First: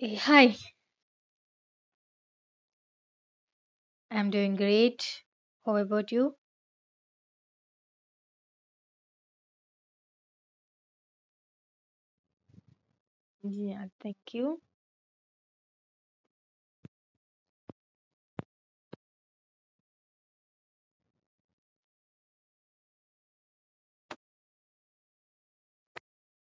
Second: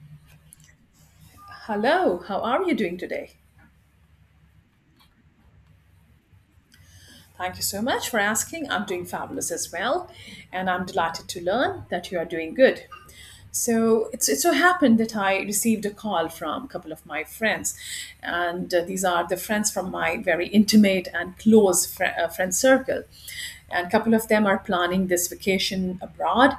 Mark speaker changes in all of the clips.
Speaker 1: Hi,
Speaker 2: Hello, how are you doing today?
Speaker 1: I'm doing great. How about you?
Speaker 2: Thank you so much for asking. I'm doing fabulous as well, and I'm delighted to learn that you are doing good.
Speaker 1: Yeah,
Speaker 2: So
Speaker 1: thank
Speaker 2: it's, it so
Speaker 1: you.
Speaker 2: happened that I received a call from a couple of my friends, and these are the friends from my very intimate and close friend circle. And a couple of them are planning this vacation abroad,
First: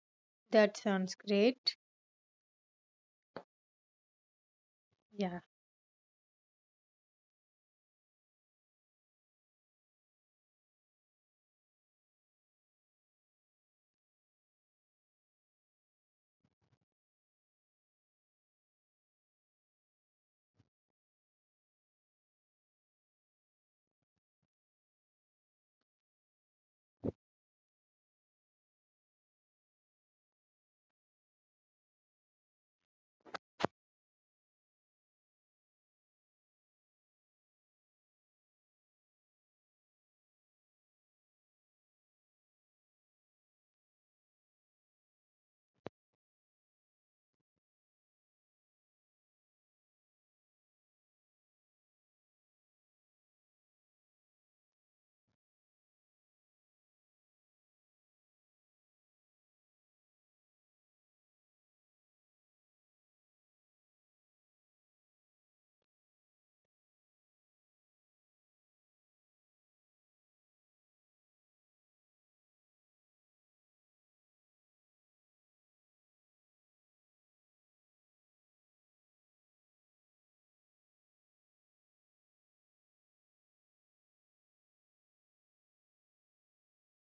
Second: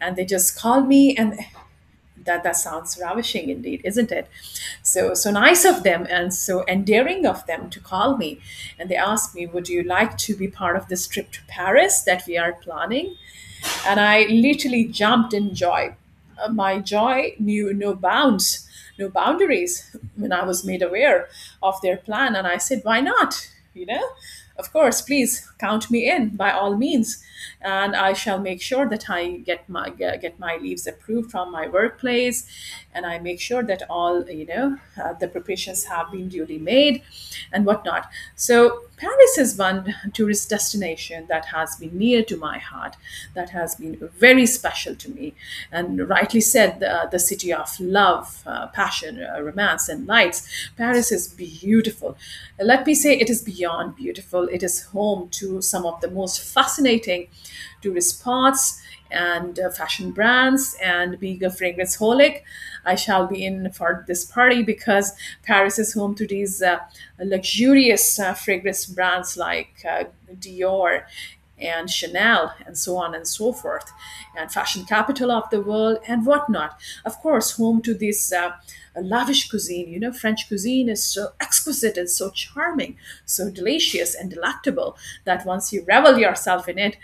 Speaker 2: and they just
Speaker 1: That
Speaker 2: called
Speaker 1: sounds
Speaker 2: me and
Speaker 1: great.
Speaker 2: that sounds ravishing indeed, isn't it? So so
Speaker 1: Yeah.
Speaker 2: nice of them and so endearing of them to call me, and they asked me, would you like to be part of this trip to Paris that we are planning? And I literally jumped in joy. My joy knew no bounds, no boundaries when I was made aware of their plan. And I said, why not? You know, of course, please count me in by all means. And I shall make sure that I get my leaves approved from my workplace. And I make sure that all, the preparations have been duly made and whatnot. So Paris is one tourist destination that has been near to my heart, that has been very special to me. And rightly said, the city of love, passion, romance, and lights. Paris is beautiful. Let me say it is beyond beautiful. It is home to some of the most fascinating tourist spots and fashion brands, and being a fragrance holic, I shall be in for this party because Paris is home to these luxurious fragrance brands like Dior and Chanel and so on and so forth, and fashion capital of the world and whatnot. Of course, home to this lavish cuisine. You know, French cuisine is so exquisite and so charming, so delicious and delectable that once you revel yourself in it,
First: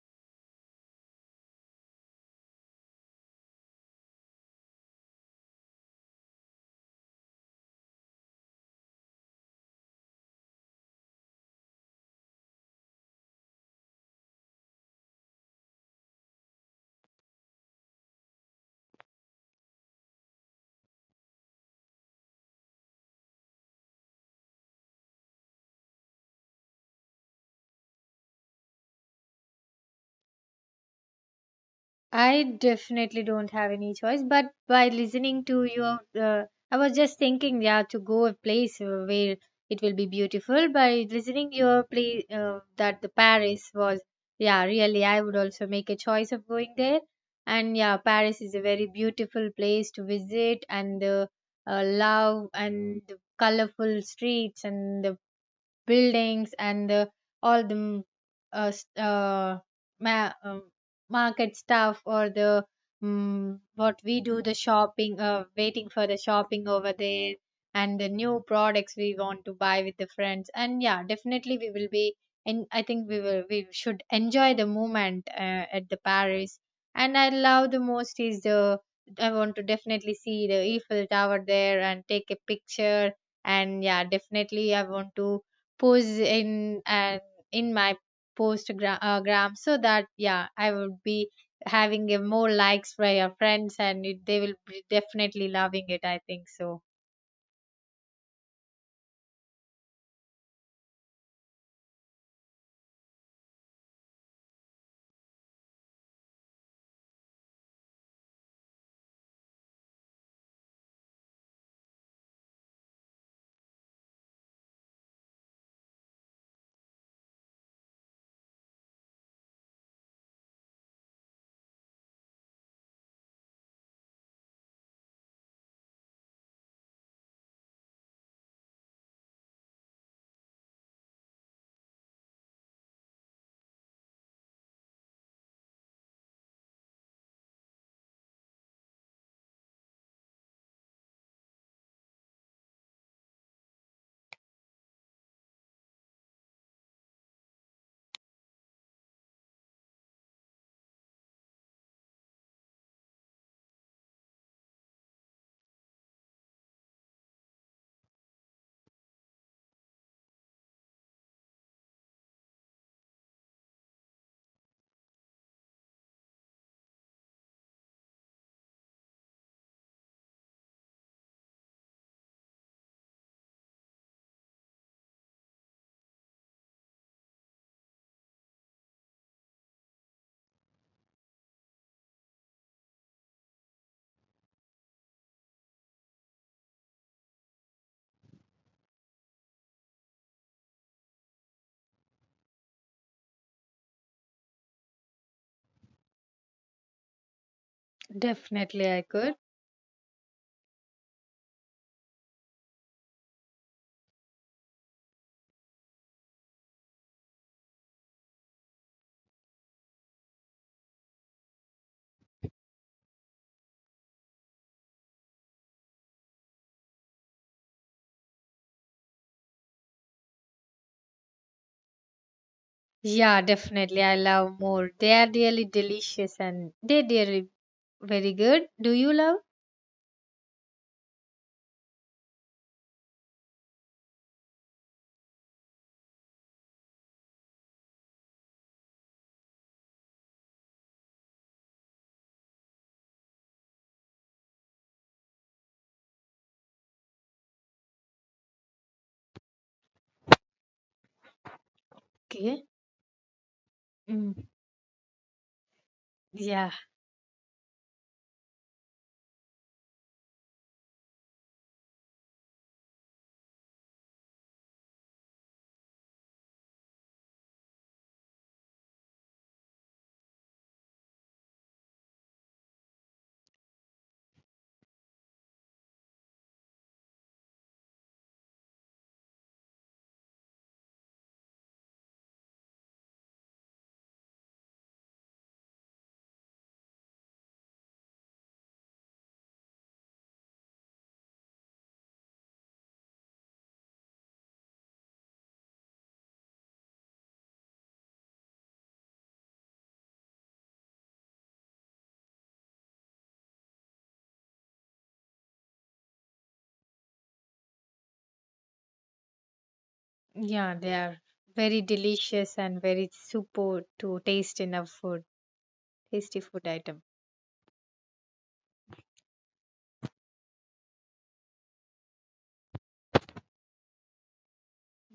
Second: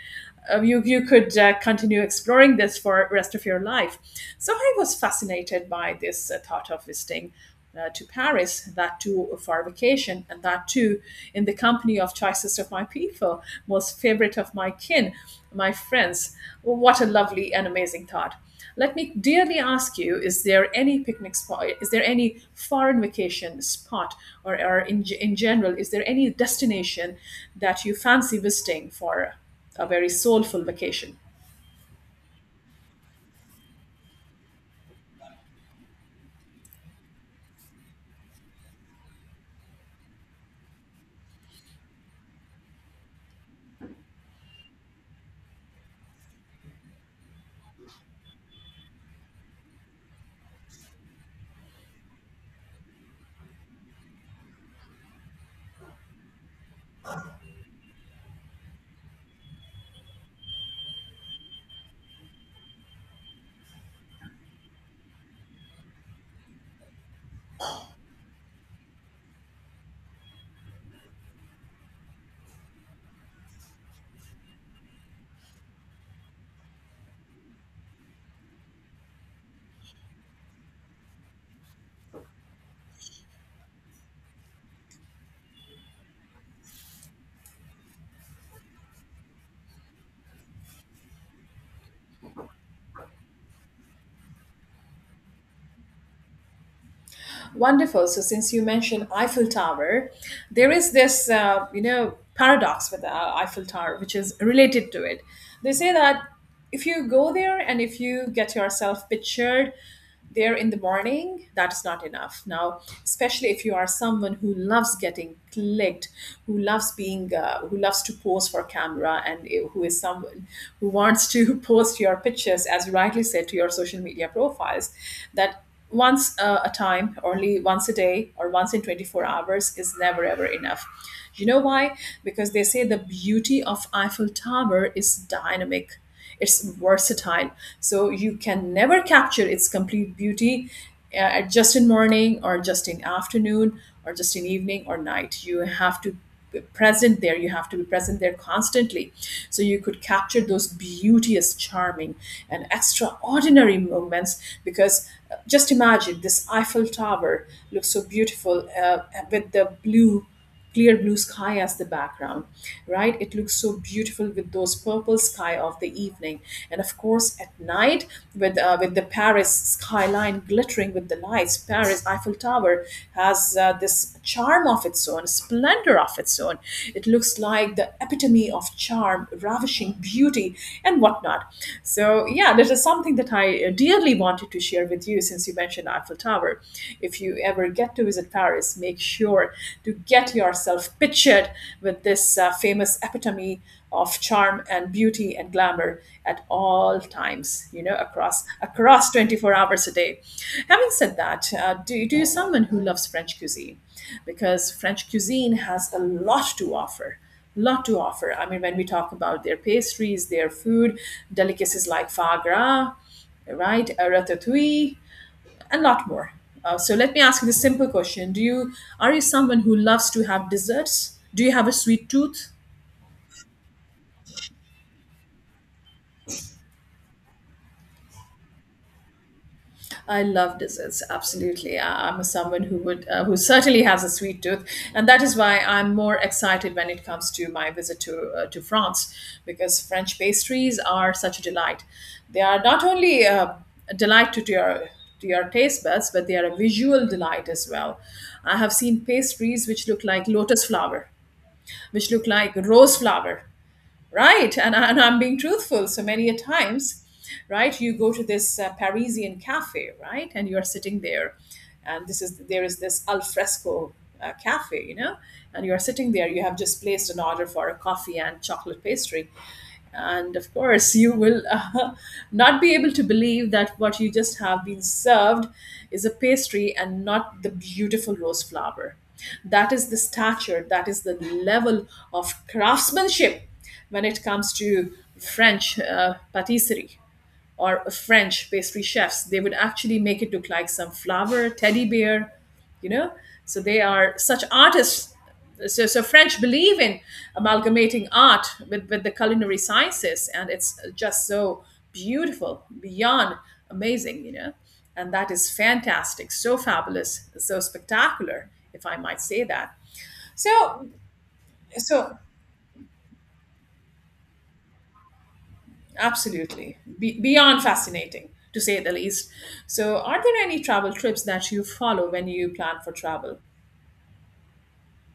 Speaker 2: you could continue exploring this for the rest of your life. So I was fascinated by this thought of visiting to Paris, that too for a vacation, and that too in the company of choicest of my people, most favorite of my kin, my friends. What a lovely and amazing thought. Let me dearly ask you: is there any picnic spot? Is there any foreign vacation spot, or in general, is there any destination that you fancy visiting for a very soulful vacation?
Speaker 1: I definitely don't have any choice, but by listening to you, I was just thinking, yeah, to go a place where it will be beautiful. By listening your place, that the Paris was, yeah, really, I would also make a choice of going there. And yeah, Paris is a very beautiful place to visit, and the love and the colorful streets and the buildings and the uh, s- uh, ma- um, market stuff or the mm what we do the shopping waiting for the shopping over there and the new products we want to buy with the friends. And yeah, definitely we will be. And I think we should enjoy the moment at the Paris. And I love the most. Is the I want to definitely see the Eiffel Tower there and take a picture. And yeah, definitely I want to pose in and in my post gram, so that yeah I would be having a more likes by your friends, and they will be definitely loving it, I think so.
Speaker 2: Wonderful. So since you mentioned Eiffel Tower, there is this paradox with the Eiffel Tower, which is related to it. They say that if you go there and if you get yourself pictured there in the morning, that's not enough. Now, especially if you are someone who loves getting clicked, who loves who loves to pose for camera, and who is someone who wants to post your pictures, as you rightly said, to your social media profiles, that once a time, only once a day, or once in 24 hours is never ever enough. You know why? Because they say the beauty of Eiffel Tower is dynamic, it's versatile, so you can never capture its complete beauty just in morning or just in afternoon or just in evening or night. You have to be present there, you have to be present there constantly, so you could capture those beauteous, charming and extraordinary moments, because just imagine this Eiffel Tower looks so beautiful with the blue, clear blue sky as the background, right? It looks so beautiful with those purple sky of the evening, and of course at night with the Paris skyline glittering with the lights, Paris Eiffel Tower has this charm of its own, splendor of its own. It looks like the epitome of charm, ravishing beauty and whatnot. So yeah, that is something that I dearly wanted to share with you, since you mentioned Eiffel Tower. If you ever get to visit Paris, make sure to get yourself pictured with this famous epitome of charm and beauty and glamour at all times, you know, across
Speaker 1: Definitely I
Speaker 2: across
Speaker 1: could.
Speaker 2: 24 hours a day. Having said that, do you someone who loves French cuisine? Because French cuisine has a lot to offer, lot to offer. I mean, when we talk about their pastries, their food, delicacies like foie gras, right, a ratatouille, and lot more. So let me ask you this simple question: Do you are you someone who loves to have desserts? Do you have a sweet tooth?
Speaker 1: Yeah, definitely I love more, they are really delicious and they really very good. Do you love?
Speaker 2: I love desserts, absolutely. I'm someone who would, who certainly has a sweet tooth, and that is why I'm more excited when it comes to my visit to France, because French pastries are such a delight. They are not only a delight to your to your taste buds, but they are a visual delight as well. I have seen pastries which look like lotus flower, which look like
Speaker 1: Okay.
Speaker 2: rose flower,
Speaker 1: Mm.
Speaker 2: right. And I'm being truthful, so many a
Speaker 1: Yeah,
Speaker 2: times. Right, you go to this Parisian cafe, right, and you're sitting there, and this is there is this al fresco cafe, you know, and you're sitting there, you have just placed an order for a coffee and chocolate pastry, and of course you will not be able to believe that what you just have been served is a pastry and not the beautiful rose flower. That is the stature, that is the level of craftsmanship when it comes to French patisserie or French pastry chefs. They would actually make it look like some flower, teddy bear, you know. So they are such artists. So French believe in amalgamating art with the culinary sciences, and it's just so beautiful, beyond amazing, you know. And that is fantastic, so fabulous, so spectacular, if I might say that.
Speaker 1: yeah,
Speaker 2: So,
Speaker 1: they are very
Speaker 2: so
Speaker 1: delicious and very super to taste in a food. Tasty food
Speaker 2: Absolutely.
Speaker 1: item.
Speaker 2: Beyond fascinating, to say the least. So, are there any travel trips that you follow when you plan for travel?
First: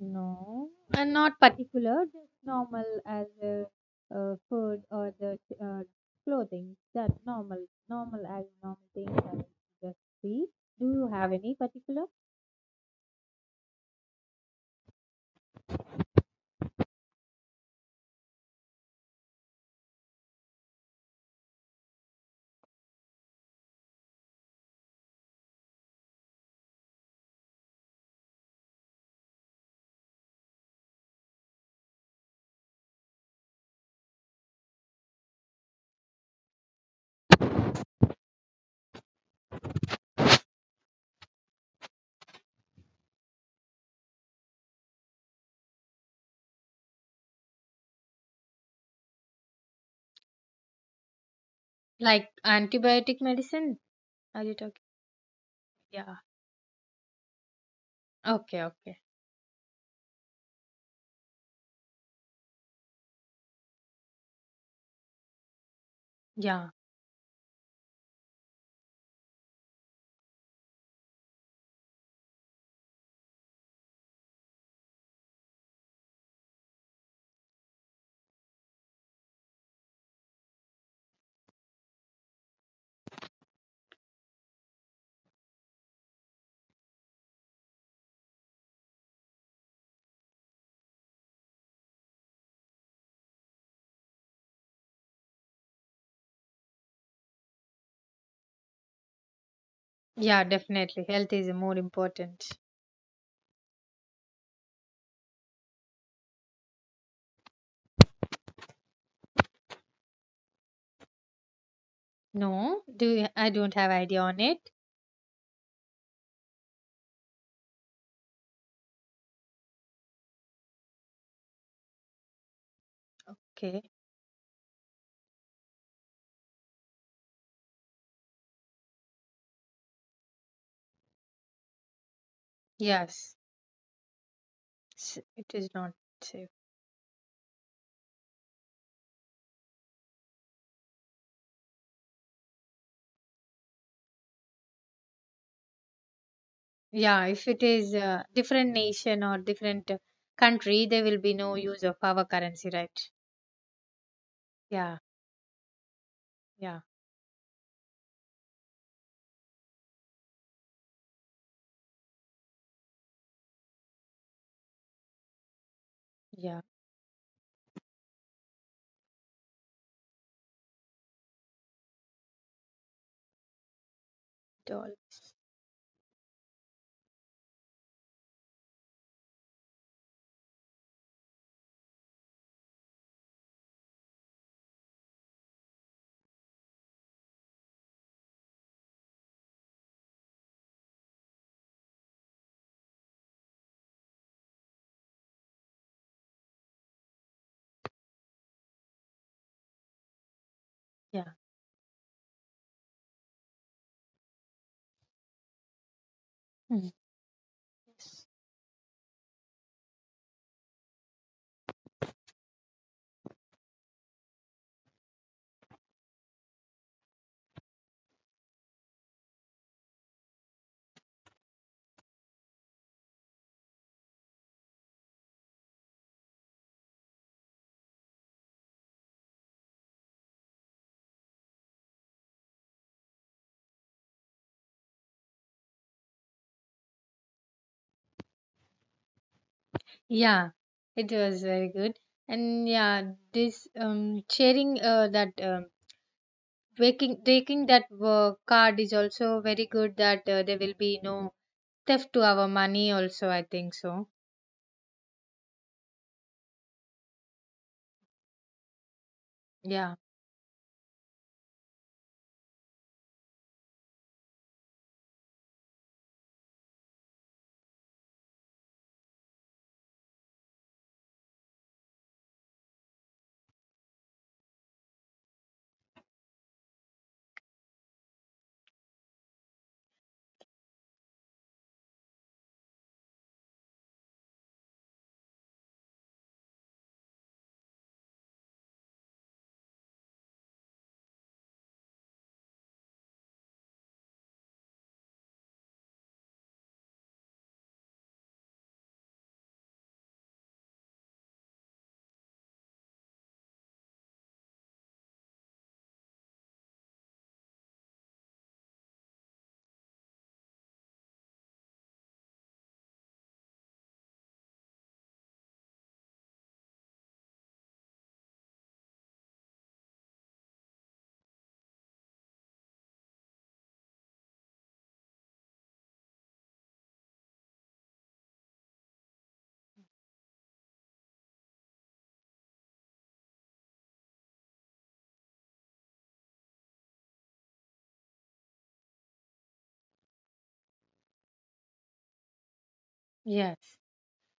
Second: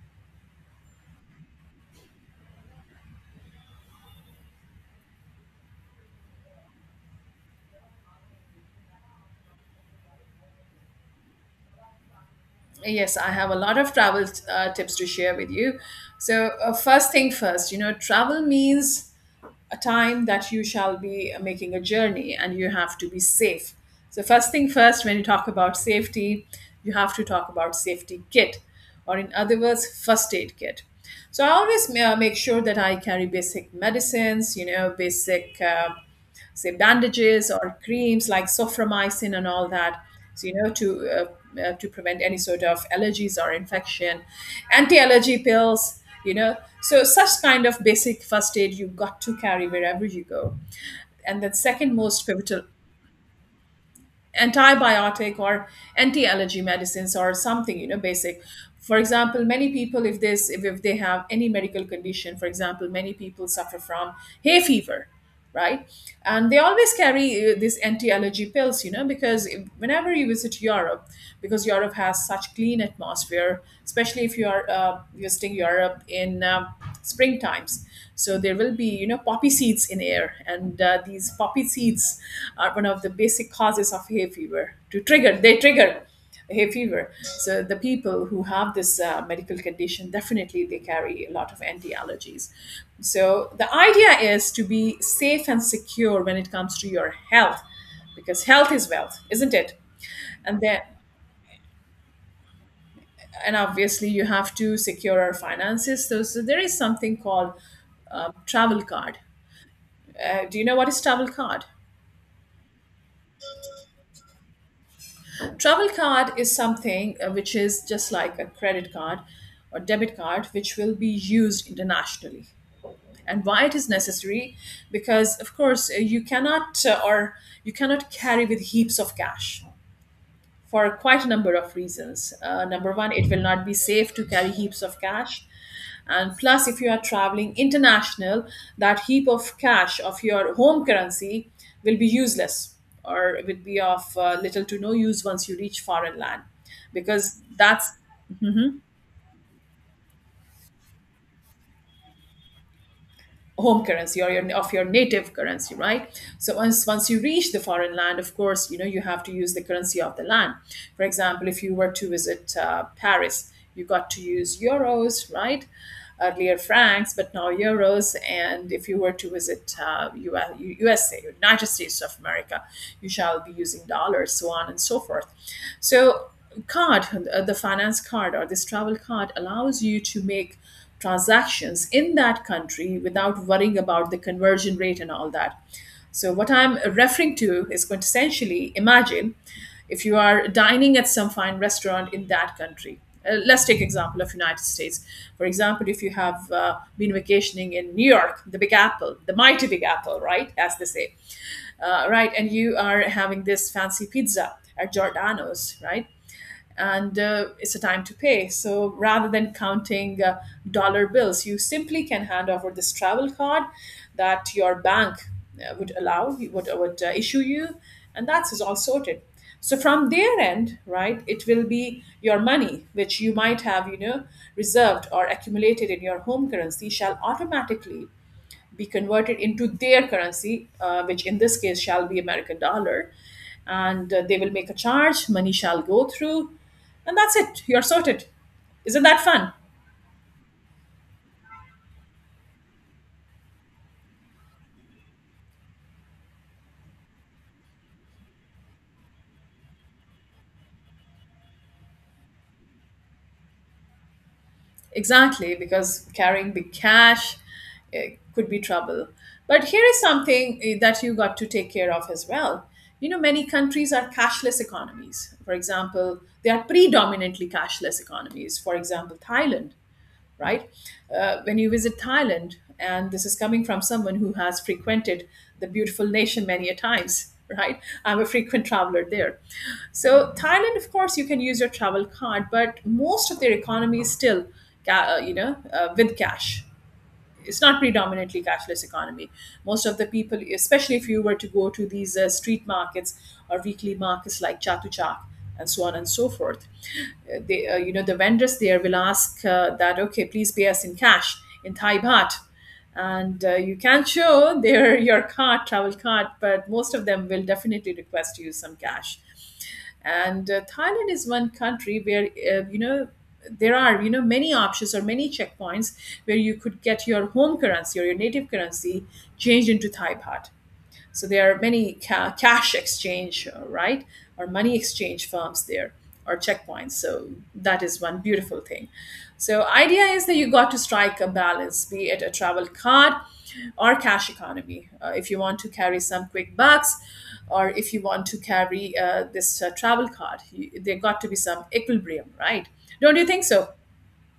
Speaker 1: No, and not particular, just normal as a, food or the uh, clothing. That normal as normal things I would just see. Do you have any particular?
Speaker 2: Yes, I have a lot of travel tips to share with you. So, first thing first, you know, travel means a time that you shall be making a journey and you have to be safe. So, first thing first, when you talk about safety, you have to talk about safety kit or, in other words, first aid kit. So, I always make sure that I carry basic medicines, you know, basic say bandages or creams like soframycin and all that, so you know, to prevent any sort of allergies or infection, anti-allergy pills, you know, so such kind of basic first aid you've got to carry wherever you go. And then second most
Speaker 1: Like
Speaker 2: pivotal,
Speaker 1: antibiotic medicine? Are you talking?
Speaker 2: antibiotic or
Speaker 1: Yeah.
Speaker 2: anti-allergy medicines or something, you know, basic.
Speaker 1: Okay,
Speaker 2: For
Speaker 1: okay.
Speaker 2: example, many people, if this if they have any medical condition, for example many people suffer from hay fever, right? And they
Speaker 1: Yeah.
Speaker 2: always carry these anti-allergy pills, you know, because whenever you visit Europe, because Europe has such clean atmosphere, especially if you are visiting Europe in spring times, so there will be, you know, poppy seeds in air, and these poppy seeds are one of the basic causes of hay fever. To trigger, they trigger hay fever. So the people who have this medical condition, definitely they carry a lot of anti allergies. So the idea is to be safe and secure when it comes to your health, because health is wealth, isn't it?
Speaker 1: Yeah,
Speaker 2: And then
Speaker 1: definitely. Health is more important.
Speaker 2: and obviously you have to secure our finances. So there is something called travel card. Do you know what is travel card?
Speaker 1: No, I don't have idea on it.
Speaker 2: Travel card is something which is just like a credit card or debit card, which will be used internationally. And why it
Speaker 1: Okay.
Speaker 2: is necessary? Because of course you cannot or you cannot carry with heaps of cash for quite a number of reasons. Number one, it
Speaker 1: Yes.
Speaker 2: will not be safe to carry heaps of cash,
Speaker 1: It is not
Speaker 2: and
Speaker 1: safe.
Speaker 2: plus if you are traveling international, that heap of cash of your home currency will be useless, or it will be of little to no use once you reach foreign land,
Speaker 1: Yeah,
Speaker 2: because
Speaker 1: if it
Speaker 2: that's
Speaker 1: is a different nation or different country, there will be no use of our currency, right?
Speaker 2: home currency or your of your
Speaker 1: Yeah,
Speaker 2: native currency, right? So
Speaker 1: yeah,
Speaker 2: once you reach the foreign land, of course you know you have to use the currency of the land. For example, if you were to visit Paris, you got to use euros, right? Earlier
Speaker 1: yeah,
Speaker 2: francs, but now euros. And if you were to visit USA, United States of America, you shall be using dollars, so on
Speaker 1: it
Speaker 2: and
Speaker 1: all.
Speaker 2: so forth. So card, the finance card or this travel card allows you to make transactions in that country without worrying about the conversion rate and all that. So, what I'm referring to is quintessentially imagine if you are dining at some fine restaurant in that country. Let's take example of United States. For example, if you have been vacationing in New York, the Big Apple, the mighty Big Apple, right, as they say,
Speaker 1: Yeah.
Speaker 2: right, and you are having this fancy pizza at Giordano's, right?
Speaker 1: Mhm.
Speaker 2: And it's a time to pay. So rather than counting dollar bills, you simply can hand over this travel card that your bank would issue you, and that's is all sorted. So from their end, right, it will be your money, which you might have, you know, reserved or accumulated in your home currency, shall automatically be converted into their currency, which in this case shall be American dollar. And they will make a charge, money shall go through, and that's it. You're sorted. Isn't that fun?
Speaker 1: Yeah, it was very good. And yeah, this sharing that waking taking that card is also very good, that there will be no theft to our money also, I think so.
Speaker 2: Exactly, because carrying big cash could be trouble. But here
Speaker 1: Yeah,
Speaker 2: is something that you got to take care of as well. You know, many countries are cashless economies. For example, they are predominantly cashless economies. For example, Thailand, right? When you visit Thailand, and this is coming from someone who has frequented the beautiful nation many a times, right? I'm a frequent traveler there. So Thailand, of course, you can use your travel card, but most of their economy is still, with cash. It's not predominantly cashless economy. Most of the people, especially if you were to go to these street markets or weekly markets like chatu chak, and so on and so forth. They, you know, the vendors there will ask that okay, please pay us in cash, in thai baht. And you can show their your card travel card, but most of them will definitely request to use some cash. And thailand is one country where, you know, there are, you know, many options or many checkpoints where you could get your home currency or your native currency changed into thai baht. So there are many cash exchange, right, or money exchange firms there, or checkpoints. So that is one beautiful thing. So idea is that you got to strike a balance, be it a travel card or cash economy. If you want to carry some quick bucks, or if you want to carry this travel card, you, there got to be some equilibrium, right? Don't you think
Speaker 1: yes.
Speaker 2: so?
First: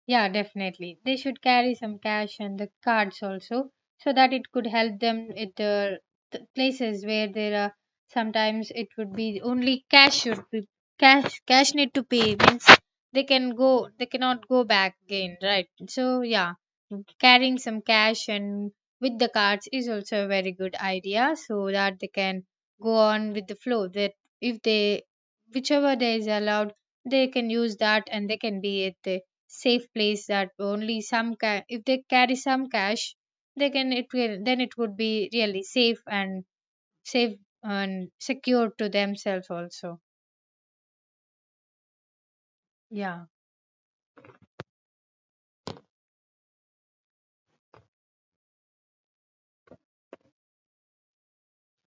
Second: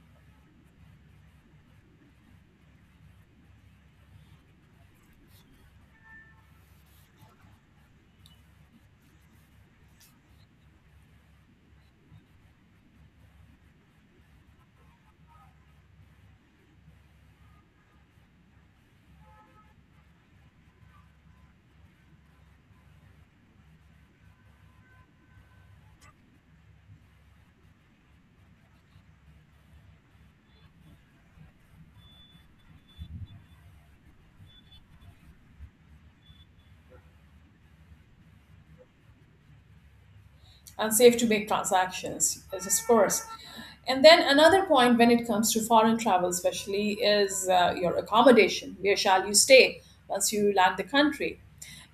Speaker 1: Yeah, definitely. They should carry some cash and the cards also, so that it could help them at the places where there are. Sometimes it would be only cash should be cash. Cash need to pay means they can go. They cannot go back again, right? So yeah, carrying some cash and with the cards is also a very good idea, so that they can go on with the flow. That if they whichever day is allowed, they can use that and they can be at the safe place, that only some if they carry some cash, they can it will then it would be really safe and secure to themselves also.
Speaker 2: And safe to make transactions is, of
Speaker 1: Yeah,
Speaker 2: course. And then another point when it comes to foreign travel especially is your accommodation, where shall you stay once you land the country.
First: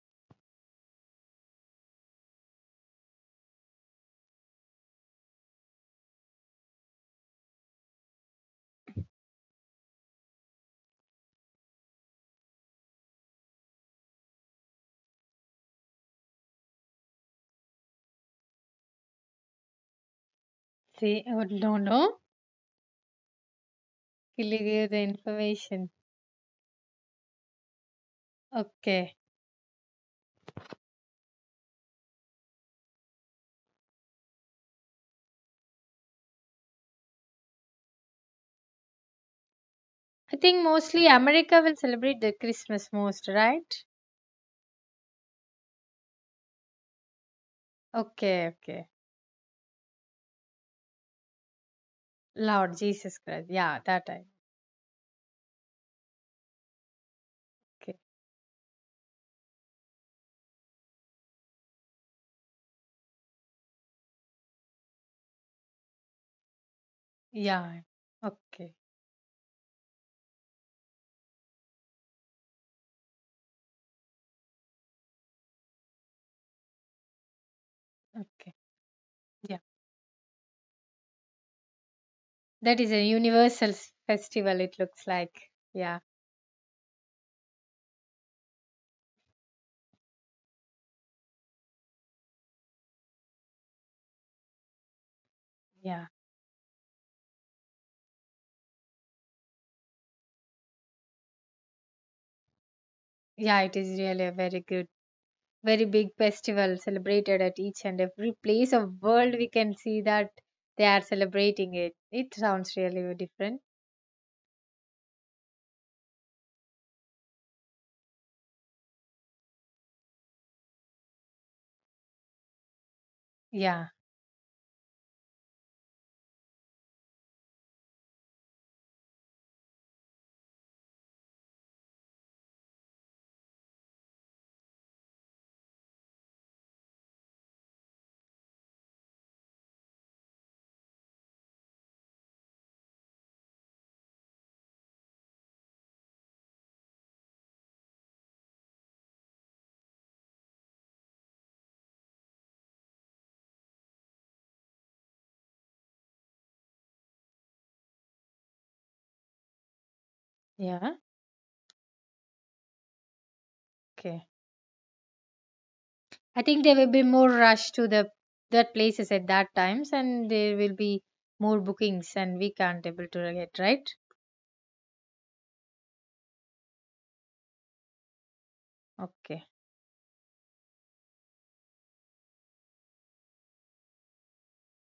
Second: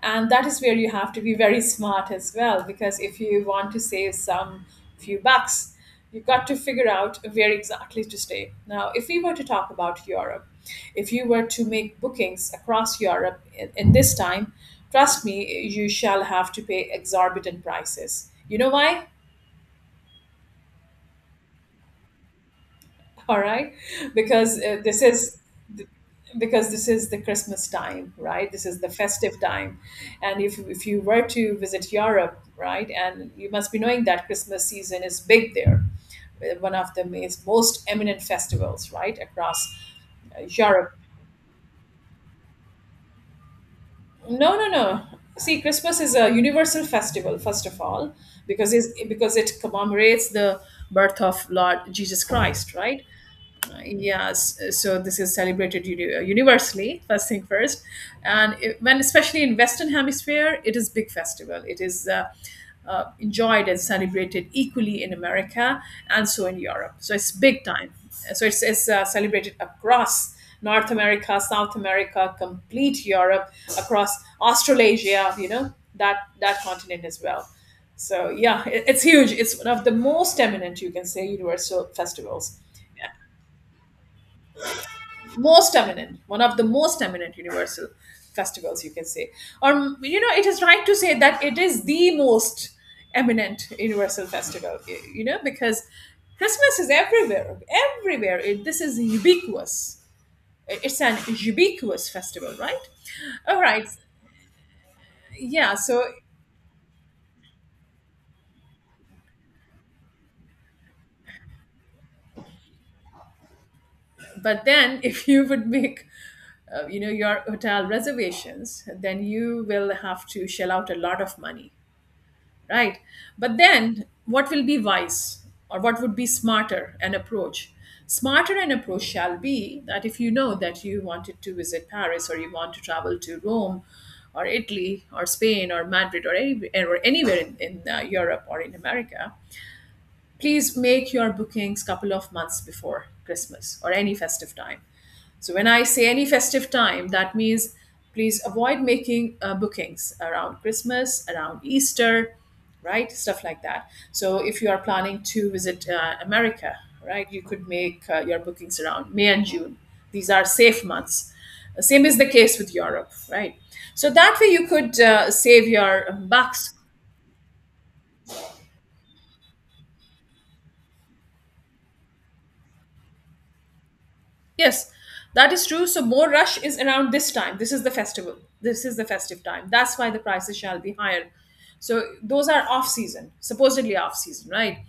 Speaker 2: And that is where you have to be very smart as well, because if you want to save some few bucks, you've got to figure out where exactly to stay. Now if we were to talk about europe, if you were to make bookings across Europe in this time, trust me, you shall have to pay exorbitant prices. You know why?
Speaker 1: see, I would don't know.
Speaker 2: All right,
Speaker 1: He'll
Speaker 2: because
Speaker 1: give you the information.
Speaker 2: this is the Christmas time, right? This is the
Speaker 1: Okay.
Speaker 2: festive time, and if you were to visit Europe, right, and you must be knowing that Christmas season is big there, one of the most eminent festivals right across
Speaker 1: I think
Speaker 2: Europe.
Speaker 1: mostly America will celebrate the Christmas most, right?
Speaker 2: No, no, no. See, Christmas is a universal festival, first of all,
Speaker 1: Okay,
Speaker 2: because
Speaker 1: okay.
Speaker 2: it commemorates the birth of Lord Jesus Christ,
Speaker 1: Lord
Speaker 2: right?
Speaker 1: Jesus Christ, yeah, that I.
Speaker 2: Yes, so this is celebrated universally. First thing first,
Speaker 1: Okay.
Speaker 2: and it, when especially in Western Hemisphere, it is big festival. It is enjoyed and celebrated equally in America and so in Europe. So it's big
Speaker 1: Yeah.
Speaker 2: time. So it's,
Speaker 1: Okay,
Speaker 2: it's uh, celebrated across North America, South America, complete Europe, across Australasia. You know that that continent as well. So
Speaker 1: okay.
Speaker 2: yeah, it's huge. It's
Speaker 1: Yeah,
Speaker 2: one of the most eminent, you can say, universal festivals.
Speaker 1: that is a universal festival, it looks like.
Speaker 2: Most
Speaker 1: Yeah,
Speaker 2: eminent, one of the most eminent universal festivals, you can say. Or, you know, it is right to say that it is the most eminent universal festival, you know, because
Speaker 1: yeah.
Speaker 2: Christmas is everywhere, everywhere. This is ubiquitous. It's an ubiquitous festival, right? All
Speaker 1: Yeah, it
Speaker 2: right.
Speaker 1: is really a very good,
Speaker 2: Yeah.
Speaker 1: very
Speaker 2: So,
Speaker 1: big festival celebrated at each and every place of world. We can see that they are celebrating it. It sounds really different.
Speaker 2: but then if you would make, you know, your hotel reservations, then you will have to shell out a lot of money, right? But
Speaker 1: Yeah,
Speaker 2: then what will be wise, or what would be smarter an approach, smarter an approach shall be that if you know that you wanted to visit paris, or you want to travel to rome, or italy, or spain, or madrid, or any, or anywhere in europe or in america, please make your bookings couple of months before christmas, or any festive time. So when I say any festive time, that means please avoid making bookings around Christmas, around Easter, right? Stuff like that. So if you are planning to visit America, right, you could make your bookings around May and June. These are safe
Speaker 1: yeah.
Speaker 2: months. Same is the case with Europe, right? So
Speaker 1: Okay.
Speaker 2: that way you could save your
Speaker 1: I think
Speaker 2: bucks.
Speaker 1: there will be more rush to the that places at that times, and there will be more bookings, and we can't able to get, right?
Speaker 2: Yes, that is true. So more rush is around this time. This is the festival. This is the festive
Speaker 1: Okay.
Speaker 2: time. That's why the prices shall be higher. So those are off season, supposedly off season, right?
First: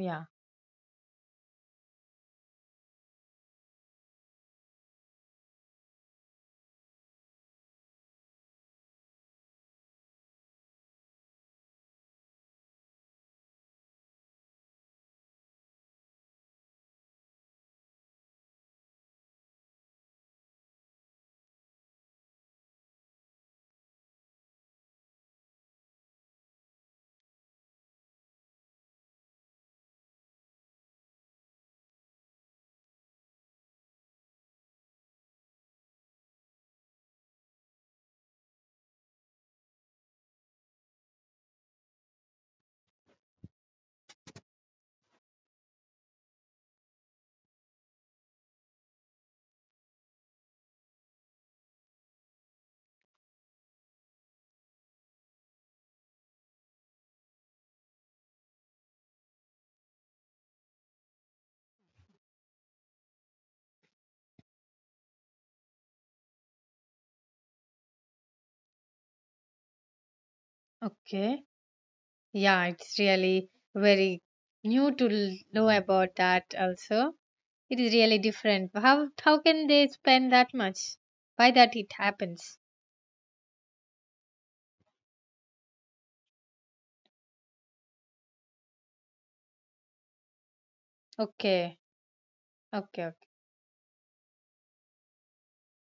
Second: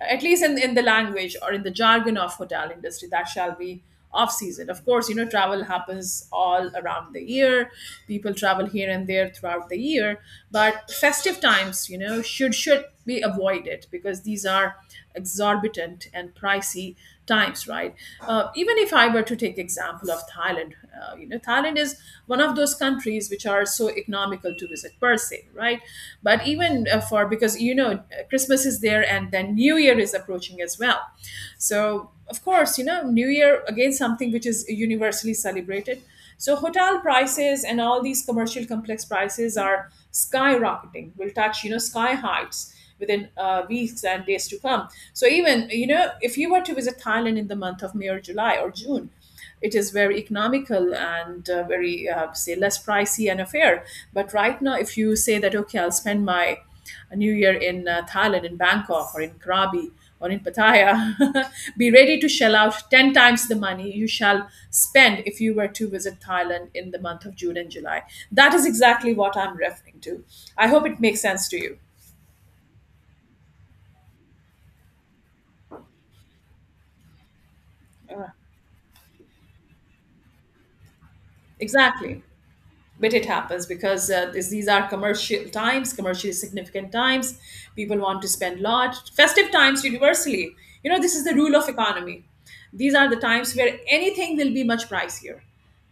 Speaker 2: At least in the language or in the jargon of hotel industry, that shall be off season. Of course, you know, travel happens all around the year. People travel here and there throughout the year. But festive times, you know, should be avoided because these are exorbitant and pricey times, right? Even if I were to take example of thailand, you know thailand is one of those countries which are so economical to visit per se, right? But even for because you know christmas is there, and then new year is approaching as well. So of course, you know, new year again, something which is universally celebrated. So hotel prices and all these commercial complex prices are skyrocketing, will touch, you know, sky heights within weeks and days to come. So even, you know, if you were to visit Thailand in the month of May or July or June, it is very economical and very, say, less pricey and affair. But right now, if you say that okay, I'll spend my New Year in Thailand, in Bangkok or in Krabi or in Pattaya, be ready to shell out ten times the money you shall spend if you were to visit Thailand in the month of June and July. That is exactly what I'm referring to. I hope it makes
Speaker 1: Okay.
Speaker 2: sense to you.
Speaker 1: Yeah, it's really very new to know about that also. It is really different. How can they spend that much? Why that it
Speaker 2: Exactly.
Speaker 1: happens?
Speaker 2: But it happens because these are commercial times, commercially significant times. People want to spend lot, festive times universally. You know, this is the rule of
Speaker 1: Okay,
Speaker 2: economy. These
Speaker 1: okay,
Speaker 2: are the
Speaker 1: okay.
Speaker 2: times where anything will be much pricier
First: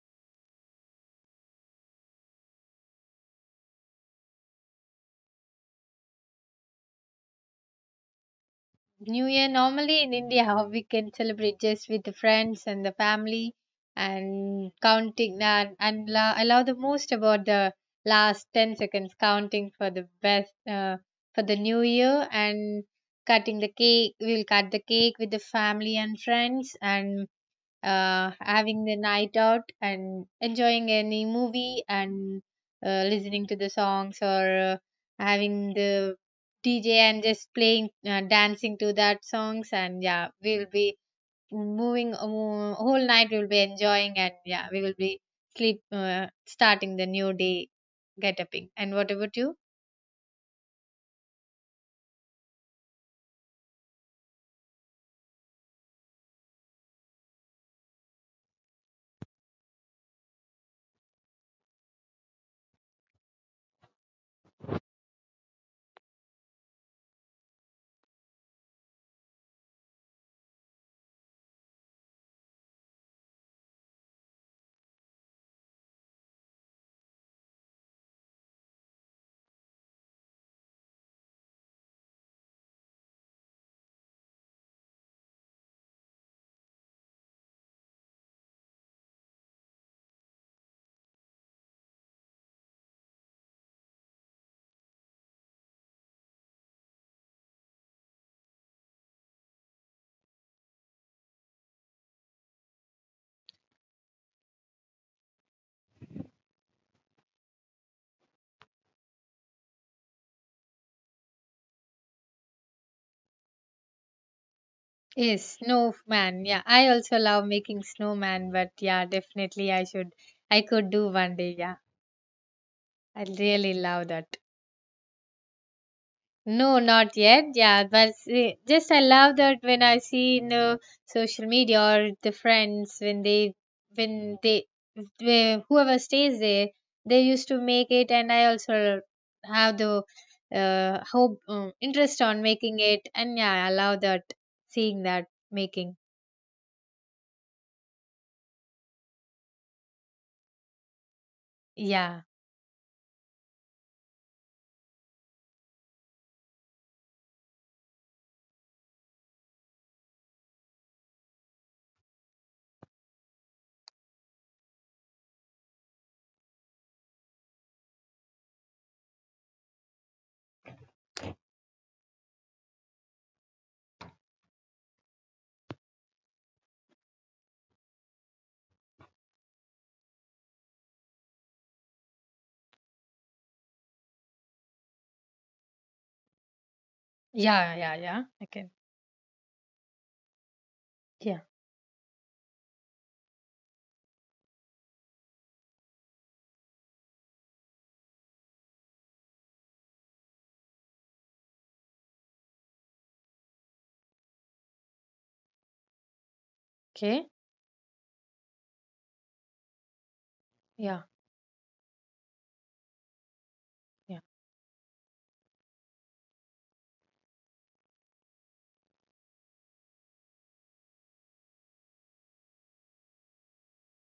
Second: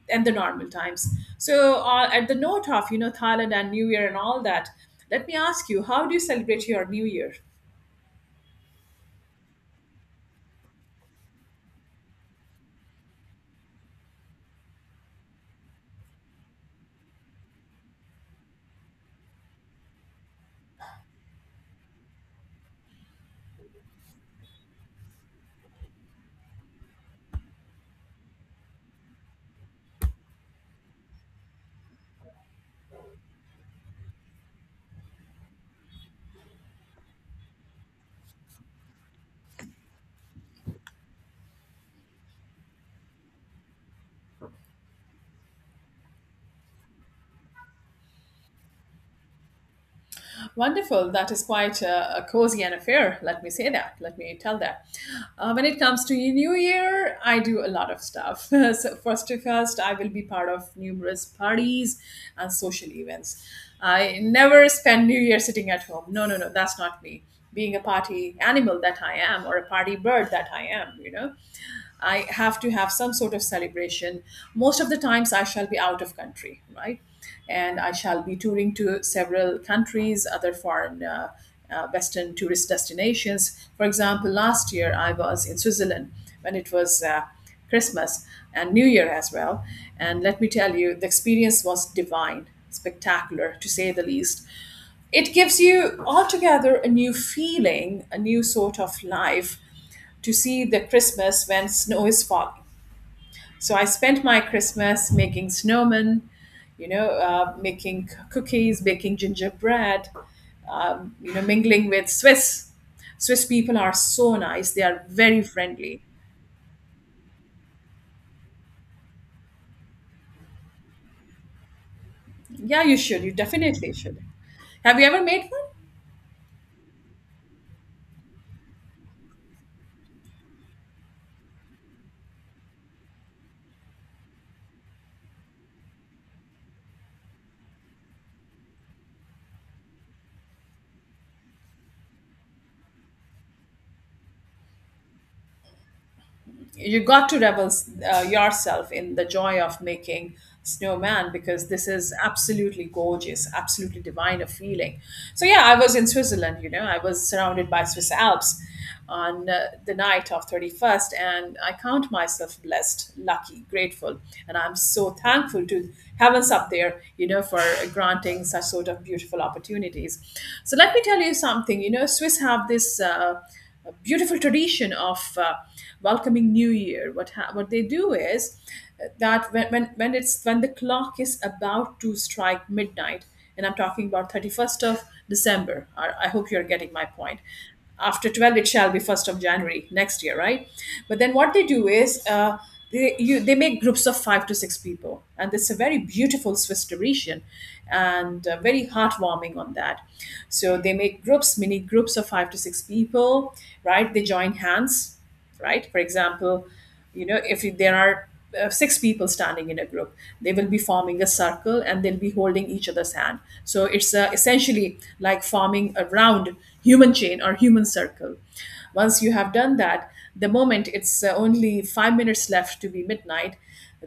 Speaker 2: than the normal times. So at the note of, you know, thailand and new year and all that, let me ask you, how do you celebrate your new year?
Speaker 1: New Year normally in India how we can celebrate just with the friends and the family and counting and I love the most about the last 10 seconds counting for the best for the New Year and cutting the cake. We'll cut the cake with the family and friends and having the night out and enjoying any movie and listening to the songs or having the DJ and just playing, dancing to that songs. And yeah, we'll be moving whole night. We'll be enjoying. And yeah, we will be sleep starting the new day get upping. And what about you?
Speaker 2: Wonderful. That is quite a cozy an affair. Let me say that. Let me tell that. When it comes to New Year, I do a lot of stuff. So first to first, I will be part of numerous parties and social events. I never spend New Year sitting at home. No, no, no. That's not me. Being a party animal that I am, or a party bird that I am, you know. I have to have some sort of celebration. Most of the times, I shall be out of country, right? And I shall be touring to several countries, other foreign Western tourist destinations. For example, last year I was in Switzerland when it was Christmas and New Year as well. And let me tell you, the experience was divine, spectacular to say the least. It gives you altogether a new feeling, a new sort of life to see the Christmas when snow is falling. So I spent my Christmas making snowmen, you know, making cookies, baking gingerbread, you know, mingling with Swiss. Swiss people are so nice. They are very
Speaker 1: Yes,
Speaker 2: friendly.
Speaker 1: snowman. Yeah, I also love making snowman, but yeah, definitely I could do one day. Yeah,
Speaker 2: Yeah, you should.
Speaker 1: I
Speaker 2: You
Speaker 1: really
Speaker 2: definitely
Speaker 1: love
Speaker 2: should.
Speaker 1: that.
Speaker 2: Have you ever made one?
Speaker 1: No, not yet. Yeah, but see, just I love that when I see in the social media or the friends when they whoever stays there they used to make it, and I also have the hope interest on making it, and yeah, I love that seeing that making.
Speaker 2: You got to revel yourself in the joy of making snowman, because this is
Speaker 1: Yeah,
Speaker 2: absolutely gorgeous, absolutely divine a feeling. So yeah, I was in switzerland, you know, I was surrounded by swiss alps on the night of 31st, and I count myself blessed, lucky, grateful, and I'm so thankful to heavens up there, you know, for granting such sort of beautiful opportunities. So let me tell you something, you know, swiss have this a beautiful tradition of welcoming New Year. What they do is that when the clock is about to strike midnight, and I'm talking about 31st of December. I hope you're getting my point.
Speaker 1: yeah, yeah, yeah.
Speaker 2: After
Speaker 1: I
Speaker 2: 12, it
Speaker 1: can.
Speaker 2: shall be 1st of January next year, right? But then
Speaker 1: Yeah.
Speaker 2: what they do is, they make groups of five to six people, and it's a very beautiful Swiss tradition and very heartwarming on that. So they make groups mini groups of five to six people, right? They join hands, right? For example, you
Speaker 1: Okay.
Speaker 2: know, if there are six people standing in a group, they will be
Speaker 1: Yeah.
Speaker 2: forming a circle, and they'll be holding each other's hand. So it's
Speaker 1: Yeah.
Speaker 2: essentially like forming a round human chain or human circle. Once you have done that, the moment it's only 5 minutes left to be midnight,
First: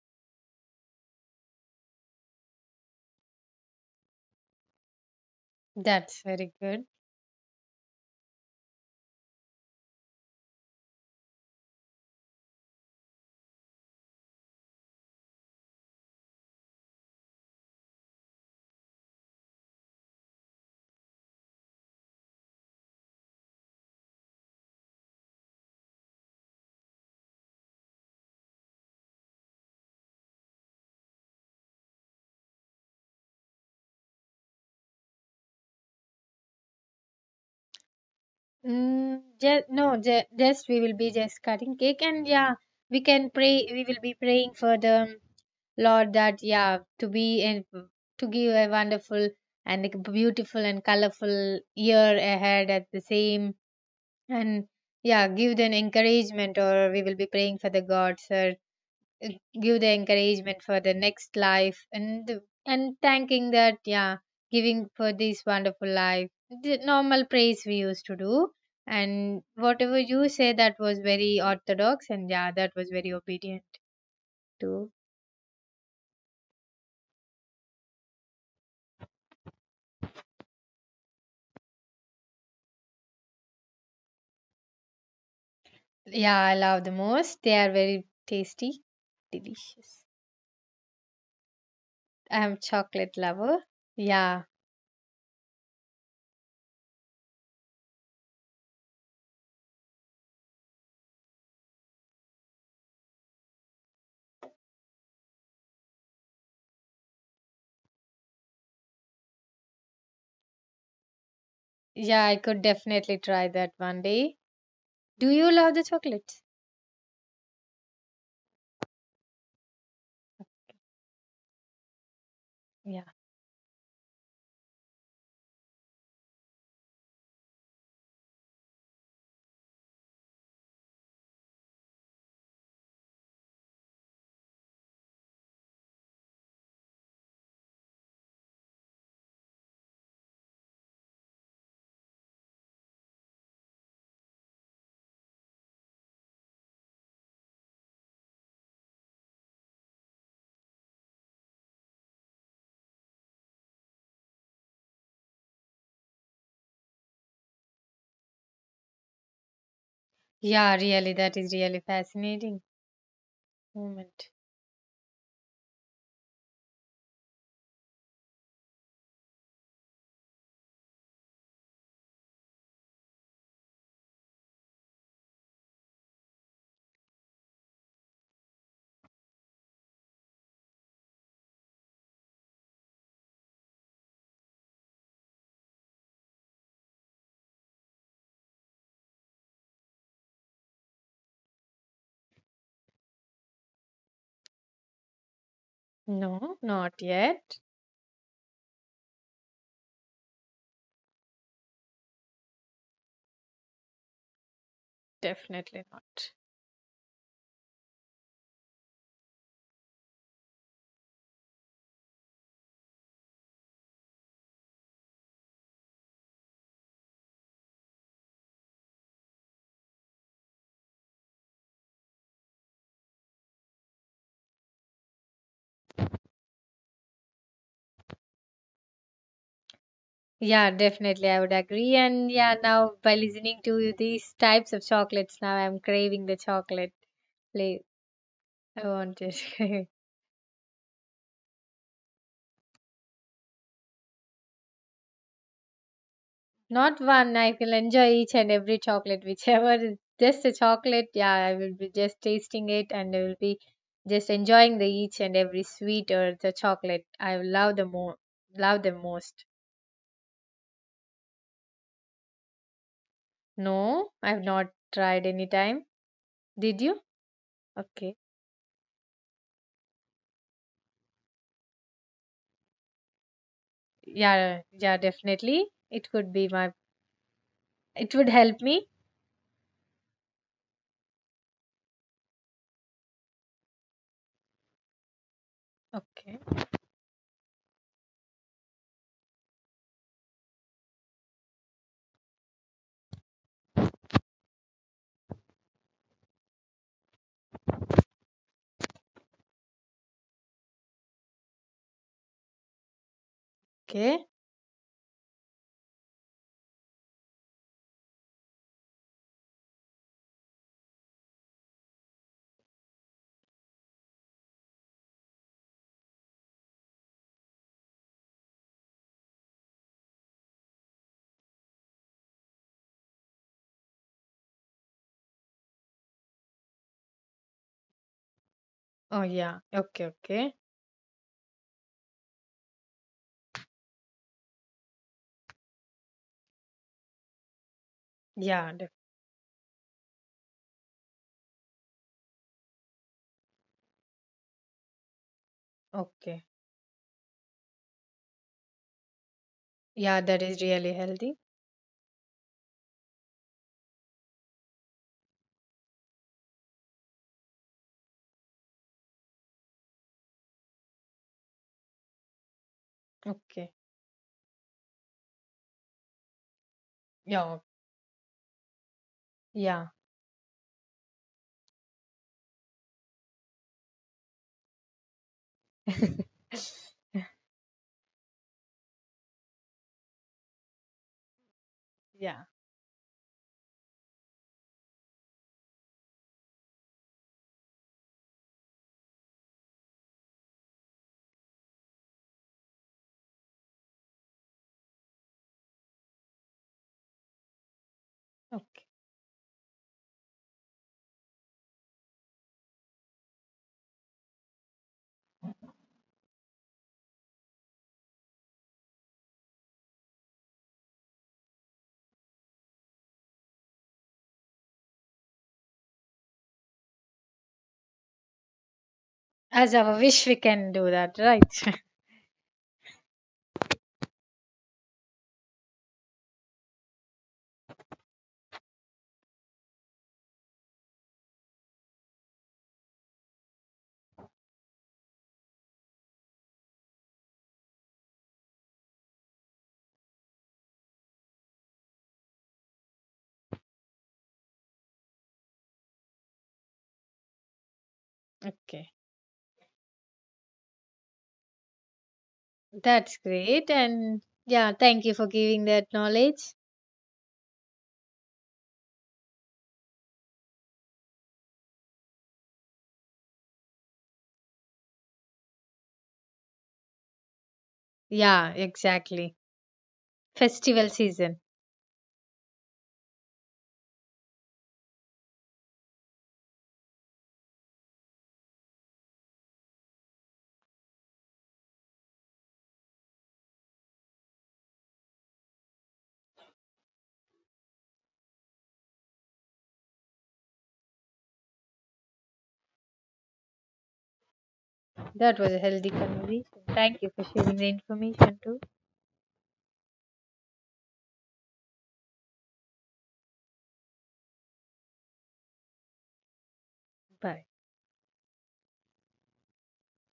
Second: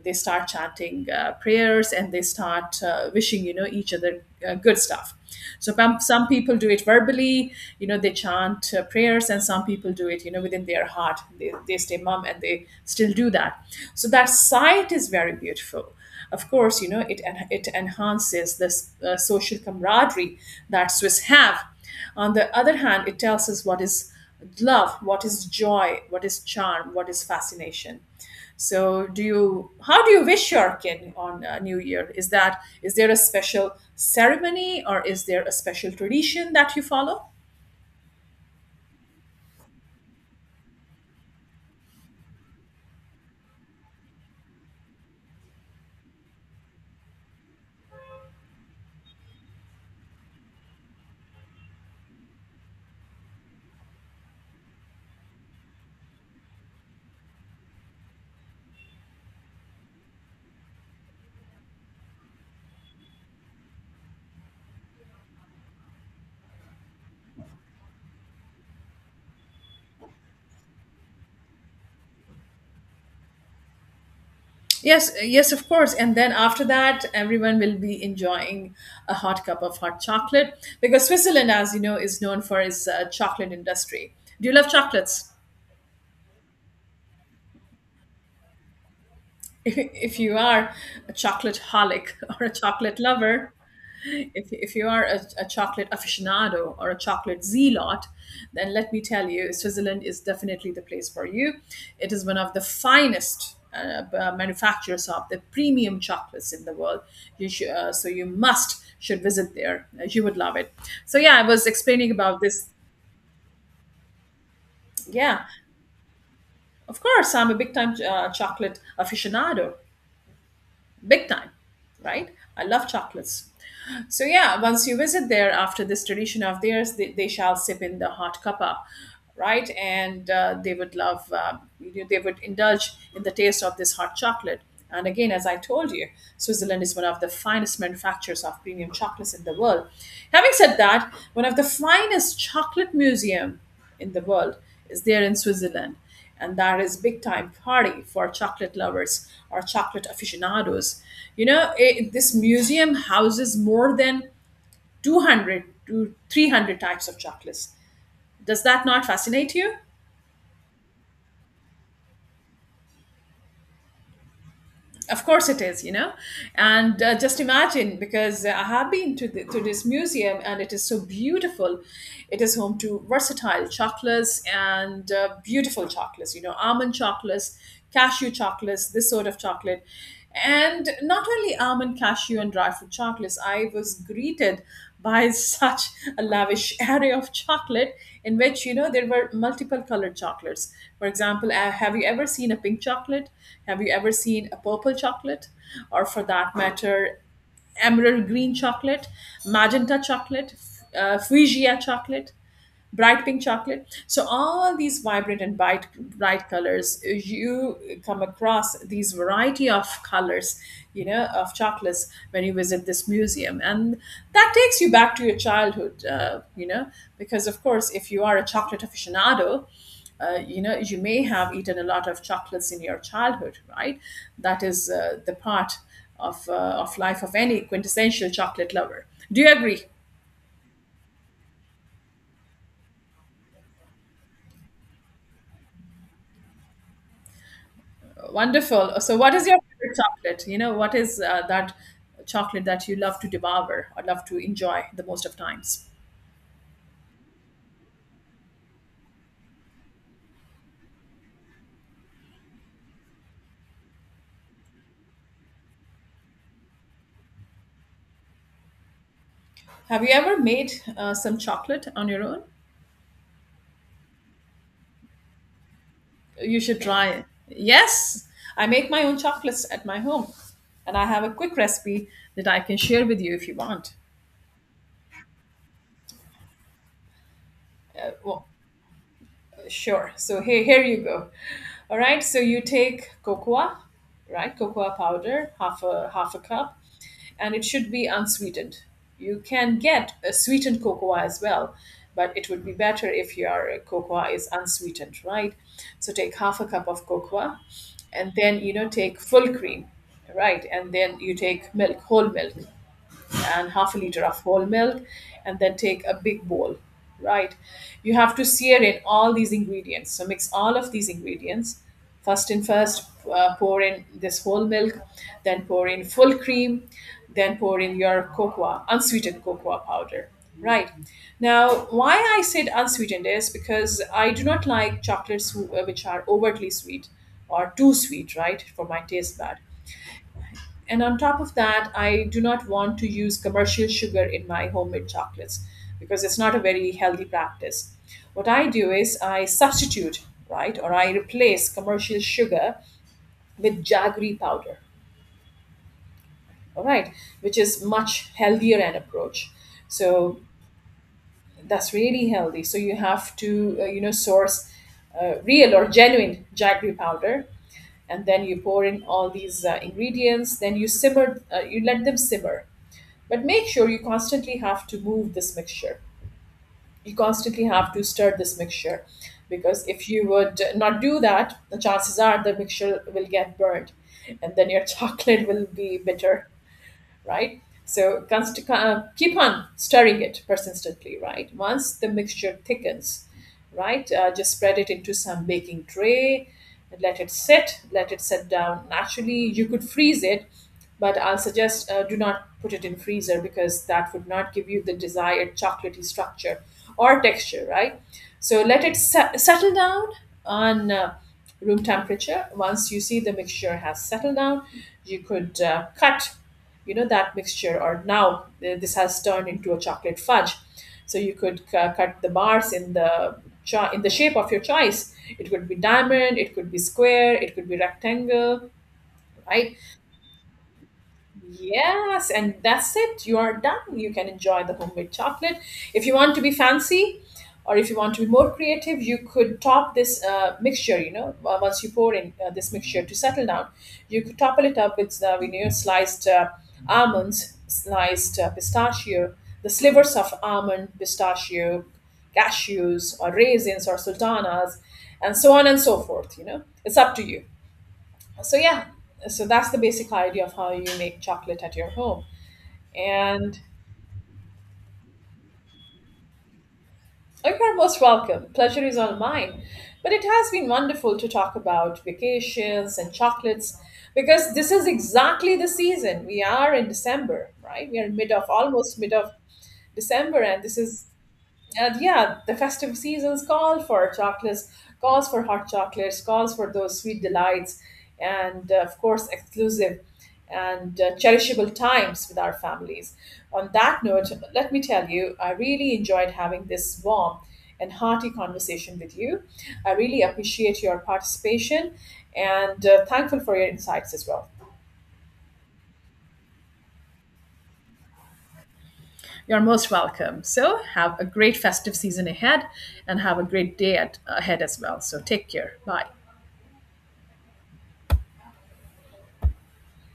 Speaker 2: they start chanting prayers, and they start wishing you know each other good stuff. So
Speaker 1: That's
Speaker 2: some
Speaker 1: very
Speaker 2: people do it
Speaker 1: good.
Speaker 2: verbally. You know they chant prayers, and some people do it you know within their heart. They stay mum, and they still do that. So that sight is very beautiful. Of course, you know it it enhances this social camaraderie that Swiss have. On the other hand, it tells us what is love, what is joy, what is charm, what is fascination. So, do you? How do you wish your kid on New Year? Is there a special ceremony, or is there a special tradition that you follow?
Speaker 1: Mm, just no, just we will be just cutting cake. And yeah, we can pray. We will be praying for the Lord that yeah to be and to give a wonderful and a beautiful and colorful year ahead at the same. And yeah, give them encouragement, or we will be praying for the gods, or give the encouragement for the next life, and and thanking that, yeah, giving for this wonderful life, the normal praise we used to do. And whatever you say, that was very orthodox, and yeah, that was very obedient too.
Speaker 2: Yes, yes, of course. And then after that, everyone will be enjoying a hot cup of hot chocolate, because Switzerland, as you know, is known for its chocolate industry. Do you love chocolates?
Speaker 1: Yeah, I love the most, they are very tasty, delicious.
Speaker 2: If you are a chocolate holic,
Speaker 1: I
Speaker 2: or a
Speaker 1: am
Speaker 2: chocolate
Speaker 1: chocolate
Speaker 2: lover,
Speaker 1: lover. Yeah,
Speaker 2: if you are a chocolate aficionado or a chocolate zealot, then let me tell you, Switzerland is definitely the place for you. It is one of the finest manufacturers of the premium chocolates in the world. So you must should visit there. You would love it. So yeah, I was explaining
Speaker 1: yeah, I
Speaker 2: about
Speaker 1: could
Speaker 2: this.
Speaker 1: definitely try that one day. Do
Speaker 2: Yeah,
Speaker 1: you love the chocolates?
Speaker 2: of course, I'm a big time chocolate aficionado, big time, right? I love
Speaker 1: Yeah,
Speaker 2: chocolates. So yeah, once you visit there after this tradition of theirs, they shall sip in the hot cuppa, right? And they would indulge in the taste of this hot chocolate. And again, as I told you, Switzerland is one of the finest manufacturers of premium chocolates in the world. Having said that, one of the finest chocolate museum in the world is there in Switzerland, and that is big time party for chocolate lovers or chocolate aficionados. You know, this museum houses more than 200 to 300 types of chocolates. Does that not fascinate you?
Speaker 1: yeah, really that is really fascinating moment.
Speaker 2: Of course it is, and just imagine, because I have been to this museum, and it is so beautiful. It is home to versatile chocolates and beautiful chocolates, you know, almond chocolates, cashew chocolates, this sort of chocolate. And not only almond, cashew, and dry fruit chocolates, I was greeted buys such a lavish array of chocolate in which you know there were multiple colored chocolates. For example, have you ever seen a pink chocolate? Have you ever seen a purple chocolate, or for that
Speaker 1: No, not
Speaker 2: matter,
Speaker 1: yet.
Speaker 2: emerald green chocolate, magenta chocolate, fuchsia chocolate, bright pink chocolate? So all these vibrant and bright,
Speaker 1: Definitely not.
Speaker 2: bright colors, you come across these variety of colors you know, of chocolates when you visit this museum, and that takes you back to your childhood, because of course, if you are a chocolate aficionado. You may have eaten a lot of chocolates in your childhood, right? That is the part of life of any quintessential chocolate lover. Do you agree?
Speaker 1: Yeah, definitely, I would agree. And yeah, now by listening to these types of chocolates, now I'm craving the chocolate. Like, I
Speaker 2: Wonderful. So,
Speaker 1: want
Speaker 2: what is your
Speaker 1: it.
Speaker 2: favorite chocolate? what is that chocolate that you love to devour or love to enjoy the most of times?
Speaker 1: Not one. I will enjoy each and every chocolate, whichever is just a chocolate. Yeah, I will be just tasting it and I will be just enjoying the each and every sweet or the chocolate. I will love the more, love the most.
Speaker 2: Have you ever made some chocolate on your own?
Speaker 1: No, I've not tried any time.
Speaker 2: You
Speaker 1: Did
Speaker 2: should
Speaker 1: you?
Speaker 2: try it.
Speaker 1: Okay.
Speaker 2: Yes, I make my own chocolates at my home, and I have a quick recipe that I can share with you if you want.
Speaker 1: Yeah, yeah, definitely. It could be my, it would
Speaker 2: Well,
Speaker 1: help me.
Speaker 2: sure. So here you go. All right. So you take cocoa, right? Cocoa powder, half a
Speaker 1: Okay,
Speaker 2: cup. And it should be unsweetened. You can get a sweetened cocoa as well, but it would be better if your cocoa is unsweetened, right? So take half a cup of cocoa, and then take full cream, right? And then you take milk, whole milk, and half a liter
Speaker 1: okay.
Speaker 2: of whole milk, and then take a big bowl, right? You have to sear in all these ingredients, so mix all of these ingredients. First, pour in this whole milk, then pour in full cream, then pour in your cocoa, unsweetened cocoa powder, right? Now, why I said unsweetened is because I do not like chocolates which are overtly sweet or too sweet, right, for my
Speaker 1: Oh,
Speaker 2: taste bud.
Speaker 1: yeah. Okay, okay.
Speaker 2: And on top of that, I do not want to use commercial sugar in my homemade chocolates, because it's not a very healthy practice. What I
Speaker 1: Yeah, def
Speaker 2: do is I substitute, right, or I replace commercial sugar with jaggery powder,
Speaker 1: okay.
Speaker 2: all right, which is much healthier an approach.
Speaker 1: Yeah,
Speaker 2: So
Speaker 1: that is really healthy.
Speaker 2: that's really healthy. So you have to, source real or genuine jaggery powder, and then you pour in all these ingredients, then you let them simmer. But make
Speaker 1: Okay.
Speaker 2: sure you constantly have to move this mixture. You
Speaker 1: Yeah,
Speaker 2: constantly have to stir this mixture, because
Speaker 1: yeah.
Speaker 2: if you would not do that, the chances are the mixture will get burned, and then your chocolate will be bitter, right? So keep on stirring it persistently, right? Once the
Speaker 1: Yeah,
Speaker 2: mixture thickens, right, just spread it into some baking tray, and let it set down naturally. You could freeze it, but I'll suggest do not put it in freezer, because that would not give you the desired chocolatey structure or texture, right? So let
Speaker 1: okay.
Speaker 2: it settle down on room temperature. Once you see the mixture has settled down, you could cut you know that mixture, or now this has turned into a chocolate fudge, so you could cut the bars in the shape of your choice. It could be diamond, it could be square, it could be rectangle, right?
Speaker 1: As our wish, we can do that, right?
Speaker 2: Yes, and that's it. You are done. You can enjoy the homemade chocolate. If you want to be fancy, or if you want to be more creative, you could top this mixture, once you pour in this mixture to settle down, you could topple it up with sliced almonds, sliced pistachio, the slivers of almond, pistachio, cashews, or raisins, or sultanas, and so on and so forth. It's up to you, so yeah.
Speaker 1: Okay.
Speaker 2: So that's the basic idea of how you make chocolate at your home.
Speaker 1: That's
Speaker 2: And
Speaker 1: great. And yeah, thank you for giving that knowledge.
Speaker 2: you're most welcome, pleasure is all mine. But it has been wonderful to talk about vacations and chocolates, because this is exactly the season we are in. December, right? We are mid of
Speaker 1: Yeah,
Speaker 2: almost mid of
Speaker 1: exactly.
Speaker 2: December, and this
Speaker 1: Festival
Speaker 2: is.
Speaker 1: season.
Speaker 2: And yeah, the festive seasons call for chocolates, calls for hot chocolates, calls for those sweet delights, and of course, exclusive and cherishable times with our families. On that note, let me tell you, I really enjoyed having this warm and hearty conversation with you. I really appreciate your participation, and thankful for your insights as well.
Speaker 1: That was a healthy conversation. Thank you for sharing the information too.
Speaker 2: You're most welcome. So, have a great festive season ahead, and have a great day ahead as well. So, take care. Bye.
Speaker 1: Bye.